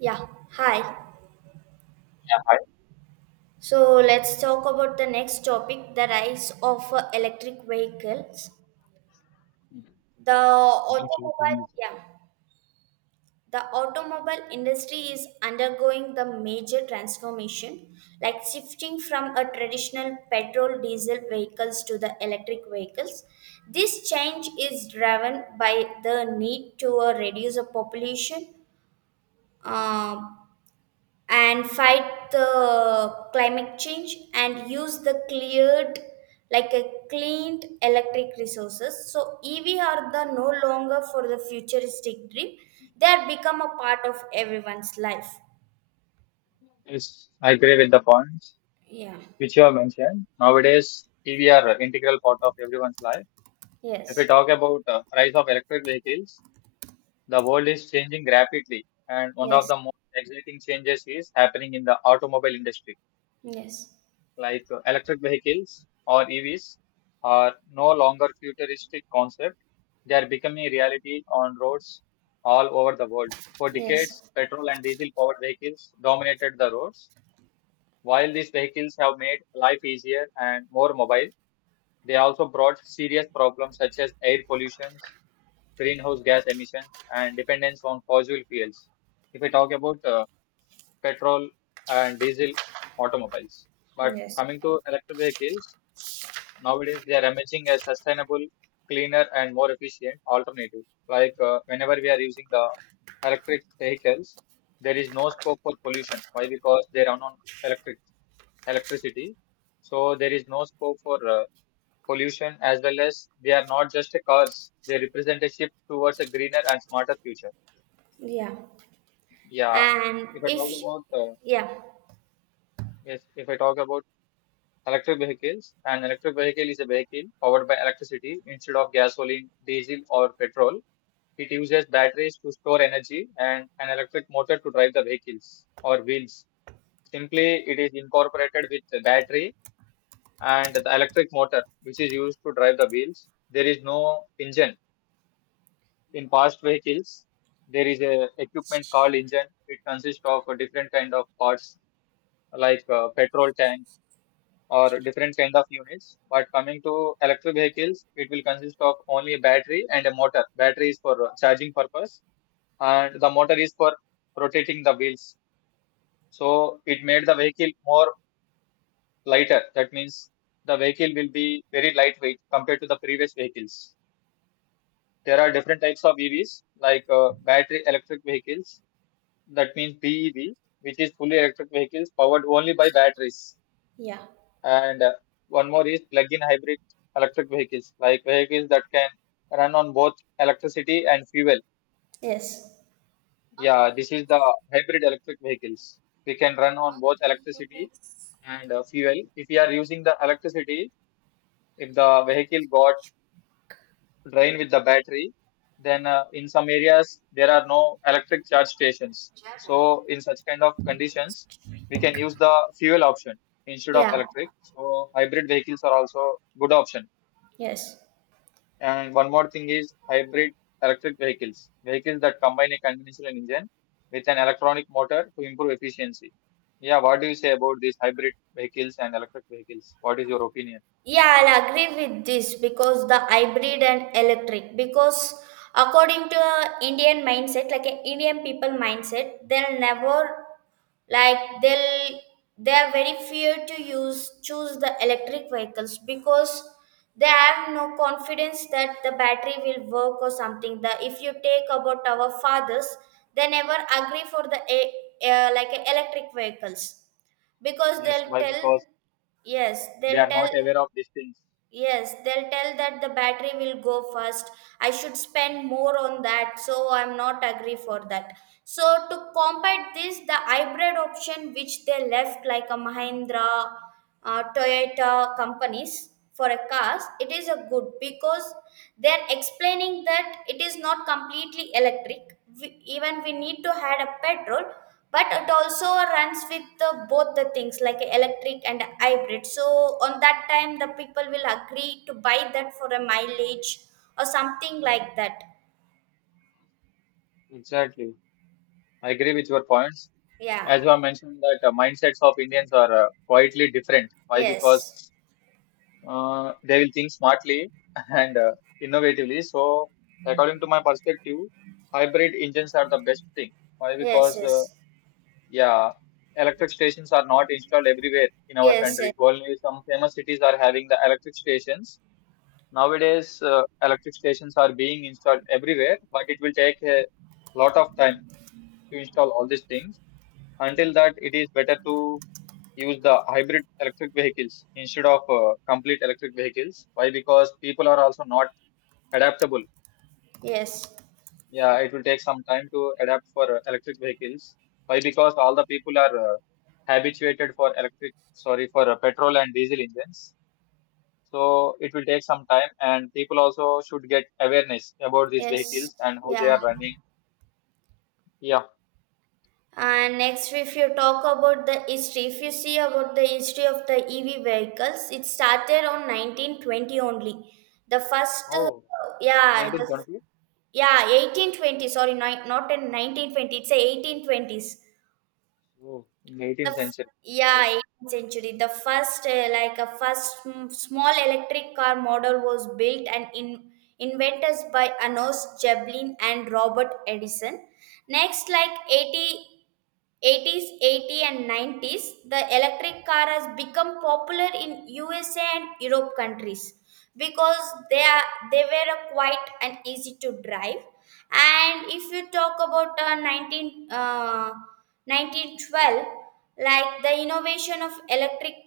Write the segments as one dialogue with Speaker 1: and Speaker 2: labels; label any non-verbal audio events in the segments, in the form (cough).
Speaker 1: Yeah, hi.
Speaker 2: Yeah, hi.
Speaker 1: So let's talk about the next topic, the rise of electric vehicles. The automobile, yeah, the automobile industry is undergoing the major transformation, like shifting from a traditional petrol diesel vehicles to the electric vehicles. This change is driven by the need to reduce the population, uh, and fight the climate change and use the cleared, like a cleaned electric resources, so EV are the no longer for the futuristic dream, they are become a part of everyone's life.
Speaker 2: Yes, I agree with the points
Speaker 1: Yeah.
Speaker 2: which you have mentioned. Nowadays, TV are an integral part of everyone's life. If we
Speaker 1: Yes.
Speaker 2: talk about price of electric vehicles, the world is changing rapidly, and one of
Speaker 1: Yes.
Speaker 2: the most exciting changes is happening in the automobile industry.
Speaker 1: Yes.
Speaker 2: Electric vehicles or EVs are no longer futuristic concept; they are becoming a reality on roads all over the world. For decades,
Speaker 1: Yes.
Speaker 2: petrol and diesel powered vehicles dominated the roads. While these vehicles have made life easier and more mobile, they also brought serious problems such as air pollution, greenhouse gas emissions, and dependence on fossil fuels. If I talk about petrol and diesel automobiles, but
Speaker 1: Yes.
Speaker 2: coming to electric vehicles, nowadays they are emerging as sustainable, cleaner, and more efficient alternative. Whenever we are using the electric vehicles, there is no scope for pollution. Why? Because they run on electric electricity. So there is no scope for pollution as well as they are not just a cars. They represent a shift towards a greener and smarter future.
Speaker 1: Yeah.
Speaker 2: Yeah.
Speaker 1: And
Speaker 2: If I talk
Speaker 1: if,
Speaker 2: about
Speaker 1: yeah,
Speaker 2: yes, If I talk about electric vehicles, an electric vehicle is a vehicle powered by electricity instead of gasoline, diesel, or petrol. It uses batteries to store energy and an electric motor to drive the vehicles or wheels. Simply, it is incorporated with the battery and the electric motor, which is used to drive the wheels. There is no engine. In past vehicles, there is a equipment called engine. It consists of a different kind of parts like petrol tank or different kind of units. But coming to electric vehicles, it will consist of only a battery and a motor. Battery is for charging purpose, and the motor is for rotating the wheels. So it made the vehicle more lighter. That means the vehicle will be very lightweight compared to the previous vehicles. There are different types of EVs, like battery electric vehicles, that means BEV, which is fully electric vehicles powered only by batteries.
Speaker 1: yeah.
Speaker 2: And one more is plug-in hybrid electric vehicles, like vehicles that can run on both electricity and fuel.
Speaker 1: Yes.
Speaker 2: Yeah, this is the hybrid electric vehicles. We can run on both electricity and fuel. If we are using the electricity, if the vehicle got drain with the battery. Then in some areas there are no electric charge stations. So in such kind of conditions, we can use the fuel option instead of
Speaker 1: Yeah.
Speaker 2: electric. So hybrid vehicles are also good option.
Speaker 1: Yes.
Speaker 2: And one more thing is hybrid electric vehicles, vehicles that combine a conventional engine with an electronic motor to improve efficiency. Yeah, what do you say about these hybrid vehicles and electric vehicles? What is your opinion?
Speaker 1: Yeah, I'll agree with this because the hybrid and electric. Because according to a Indian mindset, like a Indian people mindset, they'll never, like they'll, they are very fear to use choose the electric vehicles because they have no confidence that the battery will work or something. The if you take about our fathers, they never agree for the a, like a electric vehicles because
Speaker 2: Yes,
Speaker 1: they'll
Speaker 2: why?
Speaker 1: tell,
Speaker 2: Because
Speaker 1: yes
Speaker 2: they
Speaker 1: they'll
Speaker 2: are
Speaker 1: tell.
Speaker 2: not aware of these things.
Speaker 1: Yes, they'll tell that the battery will go first. I should spend more on that, so I'm not agree for that. So to combat this, the hybrid option which they left like a Mahindra, Toyota companies for a cars, it is a good because they're explaining that it is not completely electric. We, even we need to add a petrol, but it also runs with the, both the things like electric and hybrid, so on that time the people will agree to buy that for a mileage or something like that.
Speaker 2: Exactly. I agree with your points.
Speaker 1: Yeah.
Speaker 2: As you have mentioned, that mindsets of Indians are quietly different. Why?
Speaker 1: Yes.
Speaker 2: Because they will think smartly (laughs) and innovatively. So, according to my perspective, hybrid engines are the best thing. Why?
Speaker 1: Yes.
Speaker 2: Because
Speaker 1: Yes.
Speaker 2: yeah, electric stations are not installed everywhere in our
Speaker 1: Yes. Yes.
Speaker 2: country. Only some famous cities are having the electric stations. Nowadays, electric stations are being installed everywhere, but it will take a lot of time to install all these things. Until that, it is better to use the hybrid electric vehicles instead of complete electric vehicles. Why? Because people are also not adaptable.
Speaker 1: Yes.
Speaker 2: Yeah, it will take some time to adapt for electric vehicles. Why? Because all the people are habituated for electric, sorry, for petrol and diesel engines. So it will take some time, and people also should get awareness about these
Speaker 1: Yes.
Speaker 2: vehicles and how they are
Speaker 1: Yeah.
Speaker 2: running. Yeah.
Speaker 1: And next, if you talk about the history, if you see about the history of the EV vehicles, it started on 1920 only. The first
Speaker 2: Oh,
Speaker 1: yeah the.
Speaker 2: 1920?
Speaker 1: Yeah, 1820. Sorry, not in 1920. It's a 1820s.
Speaker 2: Oh, in the 18th century.
Speaker 1: Yeah, 18th century. The first like a first small electric car model was built and in inventors by Anos Jeblin and Robert Edison. Next, like 80 80s, 80 and 90s, the electric car has become popular in USA and Europe countries because they were a quiet and easy to drive. And if you talk about 19 1912, like the innovation of electric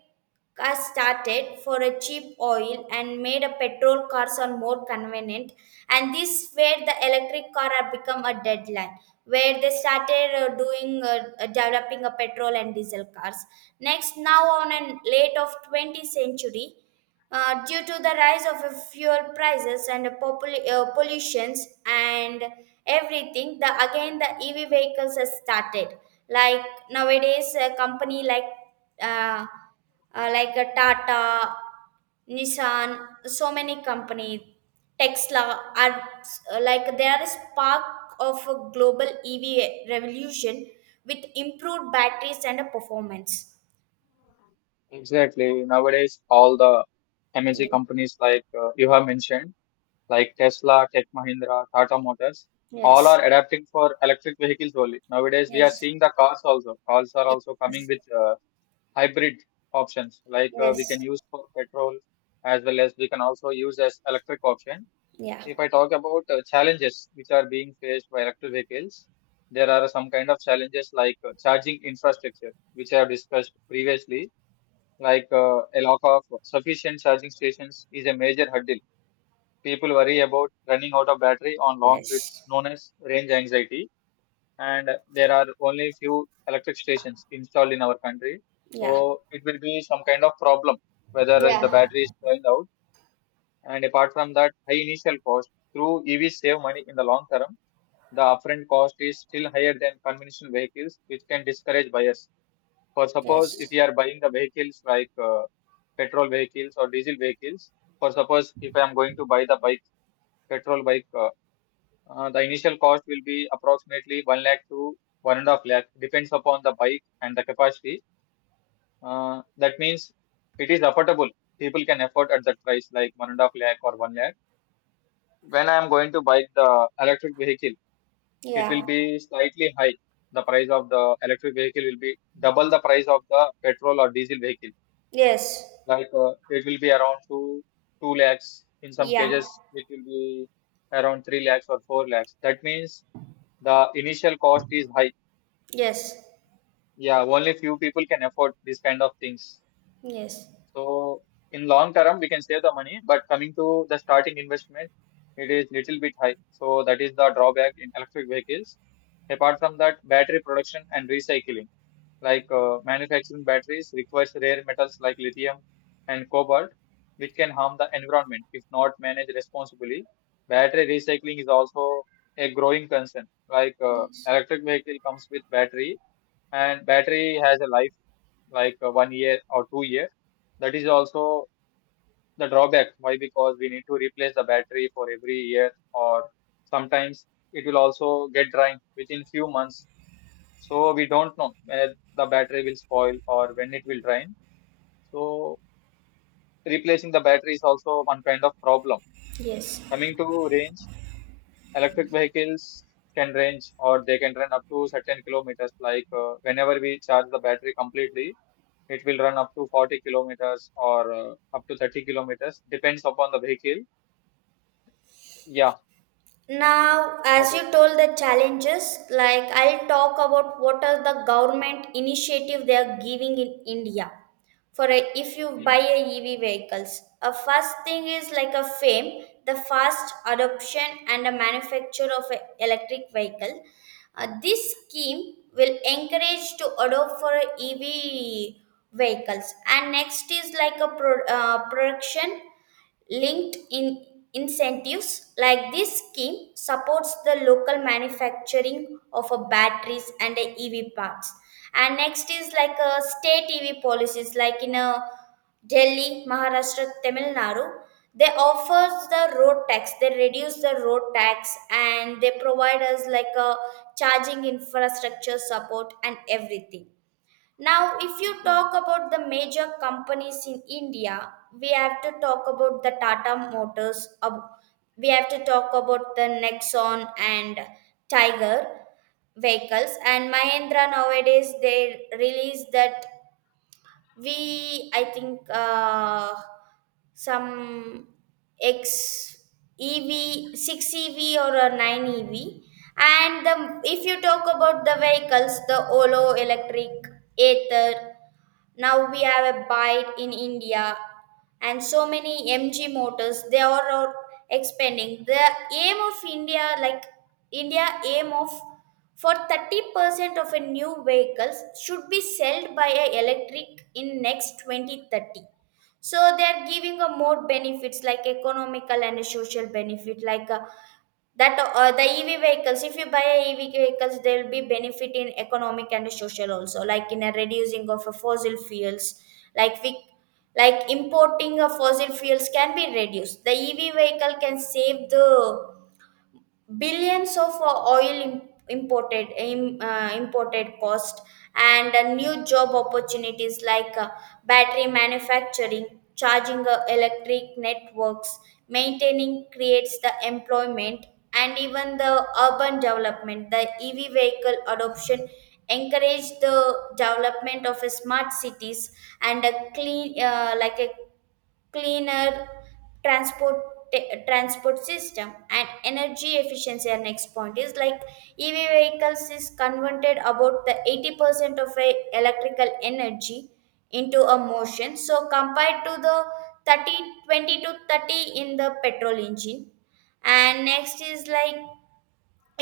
Speaker 1: cars started for a cheap oil and made a petrol cars are more convenient, and this where the electric car have become a deadline where they started doing developing a petrol and diesel cars. Next, now on a late of 20th century, due to the rise of fuel prices and pollutions and everything, the again the EV vehicles has started, like nowadays a company uh, like a Tata, Nissan, so many company, Tesla are like they are a spark of a global EV revolution with improved batteries and a performance.
Speaker 2: Exactly. Nowadays, all the MNC
Speaker 1: Yeah.
Speaker 2: companies like you have mentioned, like Tesla, Tech Mahindra, Tata Motors, all
Speaker 1: Yes.
Speaker 2: are adapting for electric vehicles only. Nowadays, we are
Speaker 1: Yes.
Speaker 2: seeing the cars also. Cars are
Speaker 1: Yes.
Speaker 2: also coming
Speaker 1: Yes.
Speaker 2: with hybrid options, like
Speaker 1: Yes.
Speaker 2: we can use for petrol as well as we can also use as electric option.
Speaker 1: Yeah.
Speaker 2: If I talk about challenges which are being faced by electric vehicles, there are some kind of challenges like charging infrastructure, which I have discussed previously, like a lack of sufficient charging stations is a major hurdle. People worry about running out of battery on long trips, known as range anxiety, and there are only few electric stations installed in our country.
Speaker 1: Yeah.
Speaker 2: So it will be some kind of problem whether the
Speaker 1: Yeah.
Speaker 2: battery is going out. And apart from that, high initial cost through EVs save money in the long term. The upfront cost is still higher than conventional vehicles, which can discourage buyers. For suppose if you are buying the vehicles like petrol vehicles or diesel vehicles, for suppose if I am going to buy the bike, petrol bike, the initial cost will be approximately 1 lakh to 1.5 lakh, depends upon the bike and the capacity. That means it is affordable. People can afford at that price, like 1.5 lakh or 1 lakh. When I am going to buy the electric vehicle, it will
Speaker 1: Yeah.
Speaker 2: be slightly high. The price of the electric vehicle will be double the price of the petrol or diesel vehicle,
Speaker 1: Yes.
Speaker 2: like it will be around two lakhs. In some
Speaker 1: Yeah.
Speaker 2: cases it will be around 3 lakhs or 4 lakhs. That means the initial cost is high.
Speaker 1: Yes.
Speaker 2: Yeah, only few people can afford this kind of things.
Speaker 1: Yes.
Speaker 2: So in long term we can save the money, but coming to the starting investment, it is little bit high, so that is the drawback in electric vehicles. Apart from that, battery production and recycling, like manufacturing batteries requires rare metals like lithium and cobalt, which can harm the environment if not managed responsibly. Battery recycling is also a growing concern. Like
Speaker 1: Yes.
Speaker 2: electric vehicle comes with battery, and battery has a life like 1 year or 2 years. That is also the drawback. Why? Because we need to replace the battery for every year, or sometimes it will also get drying within few months, so we don't know where the battery will spoil or when it will drain. So replacing the battery is also one kind of problem.
Speaker 1: Yes.
Speaker 2: Coming to range, electric vehicles can range or they can run up to certain kilometers. Like whenever we charge the battery completely, it will run up to 40 kilometers or up to 30 kilometers, depends upon the vehicle. Yeah.
Speaker 1: Now, as
Speaker 2: What
Speaker 1: you
Speaker 2: is-
Speaker 1: told the challenges, like I'll talk about what are the government initiative they are giving in India for a, if you
Speaker 2: yeah.
Speaker 1: buy a EV vehicles. A first thing is like a fame, the fast adoption and the manufacture of a electric vehicle. This scheme will encourage to adopt for a EV vehicles. And next is like a production Linked in incentives, like this scheme supports the local manufacturing of a batteries and a EV parts. And next is like a state EV policies, like in a Delhi, Maharashtra, Tamil Nadu. They offers the road tax. They reduce the road tax and they provide us like a charging infrastructure support and everything. Now, if you talk about the major companies in India, we have to talk about the Tata Motors, we have to talk about the Nexon and Tiger vehicles, and Mahindra nowadays they release that, we I think some x ev 6 ev or a 9 ev. And the, if you talk about the vehicles, the olo electric, ether, now we have a bite in India, and so many MG motors, they are all expanding the aim of India, like India aim of for 30% of a new vehicles should be sold by a electric in next 2030. So they are giving a more benefits like economical and a social benefit, like that the EV vehicles. If you buy a EV vehicles, there will be benefit in economic and social also, like in a reducing of a fossil fuels, like we like importing of fossil fuels can be reduced. The EV vehicle can save the billions of oil imported cost. And new job opportunities like battery manufacturing, charging electric networks maintaining creates the employment. And even the urban development, the EV vehicle adoption encourage the development of smart cities and a clean, like a cleaner transport, system. And energy efficiency, our next point is like EV vehicles is converted about the 80% of a electrical energy into a motion, so compared to the 30 20 to 30 in the petrol engine. And next is like,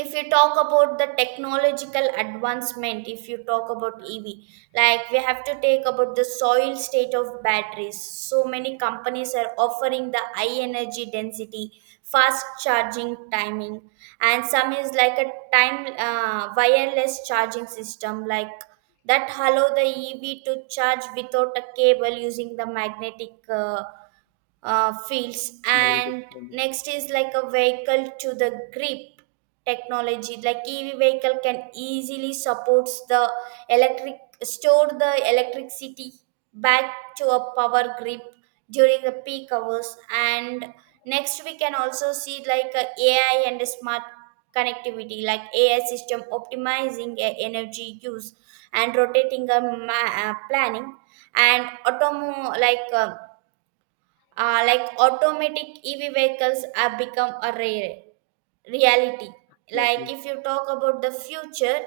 Speaker 1: if you talk about the technological advancement, if you talk about ev, like we have to take about the soil state of batteries, so many companies are offering the high energy density, fast charging timing. And some is like a time, wireless charging system, like that allow the ev to charge without a cable using the magnetic fields.
Speaker 2: I agree with
Speaker 1: And
Speaker 2: you.
Speaker 1: next is like a vehicle to the grip technology, like EV vehicle can easily supports the electric, store the electricity back to a power grip during the peak hours. And next we can also see like a AI and a smart connectivity, like AI system optimizing a energy use and rotating planning and automo like automatic EV vehicles have become a rare reality. Like
Speaker 2: Exactly.
Speaker 1: if you talk about the future,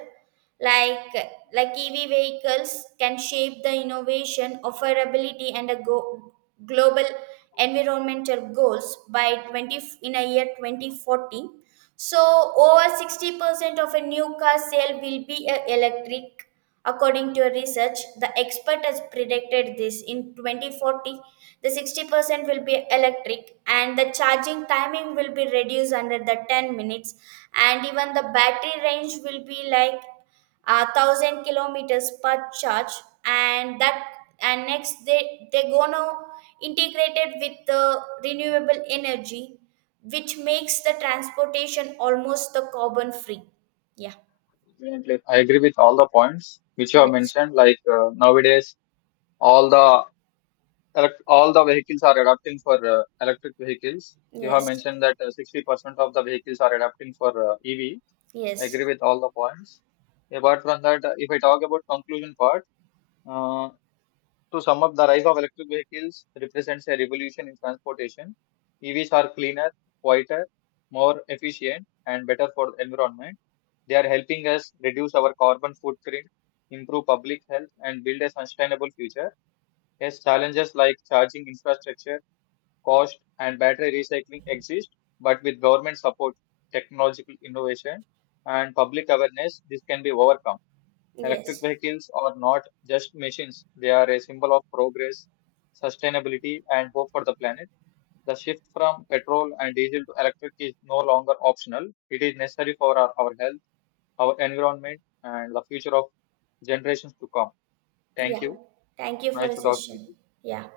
Speaker 1: like like EV vehicles can shape the innovation affordability and global environmental goals by 20 in a year 2040. So, over 60% of a new car sale will be electric, according to a research. The expert has predicted this in 2040. The 60% will be electric, and the charging timing will be reduced under the 10 minutes, and even the battery range will be like 1,000 kilometers per charge. And that, and next they gonna integrate it with the renewable energy which makes the transportation almost the carbon free. Yeah.
Speaker 2: Definitely. I agree with all the points which you have
Speaker 1: Yes.
Speaker 2: mentioned. Like nowadays, all the all the vehicles are adopting for electric vehicles. You have
Speaker 1: Yes.
Speaker 2: mentioned that 60% of the vehicles are adopting for EV. Agree
Speaker 1: Yes.
Speaker 2: with all the points. Apart from that, if I talk about conclusion part, uh, to sum up, the rise of electric vehicles represents a revolution in transportation. EVs are cleaner, quieter, more efficient, and better for the environment. They are helping us reduce our carbon footprint, improve public health, and build a sustainable future. Yes, challenges like charging infrastructure, cost, and battery recycling exist, but with government support, technological innovation, and public awareness, this can be overcome. Electric
Speaker 1: Yes.
Speaker 2: vehicles are not just machines, they are a symbol of progress, sustainability, and hope for the planet. The shift from petrol and diesel to electric is no longer optional, it is necessary for our health, our environment, and the future of generations to come. Thank
Speaker 1: Yeah.
Speaker 2: you.
Speaker 1: Thank you for
Speaker 2: Nice
Speaker 1: the
Speaker 2: to talking with
Speaker 1: session.
Speaker 2: you.
Speaker 1: Yeah.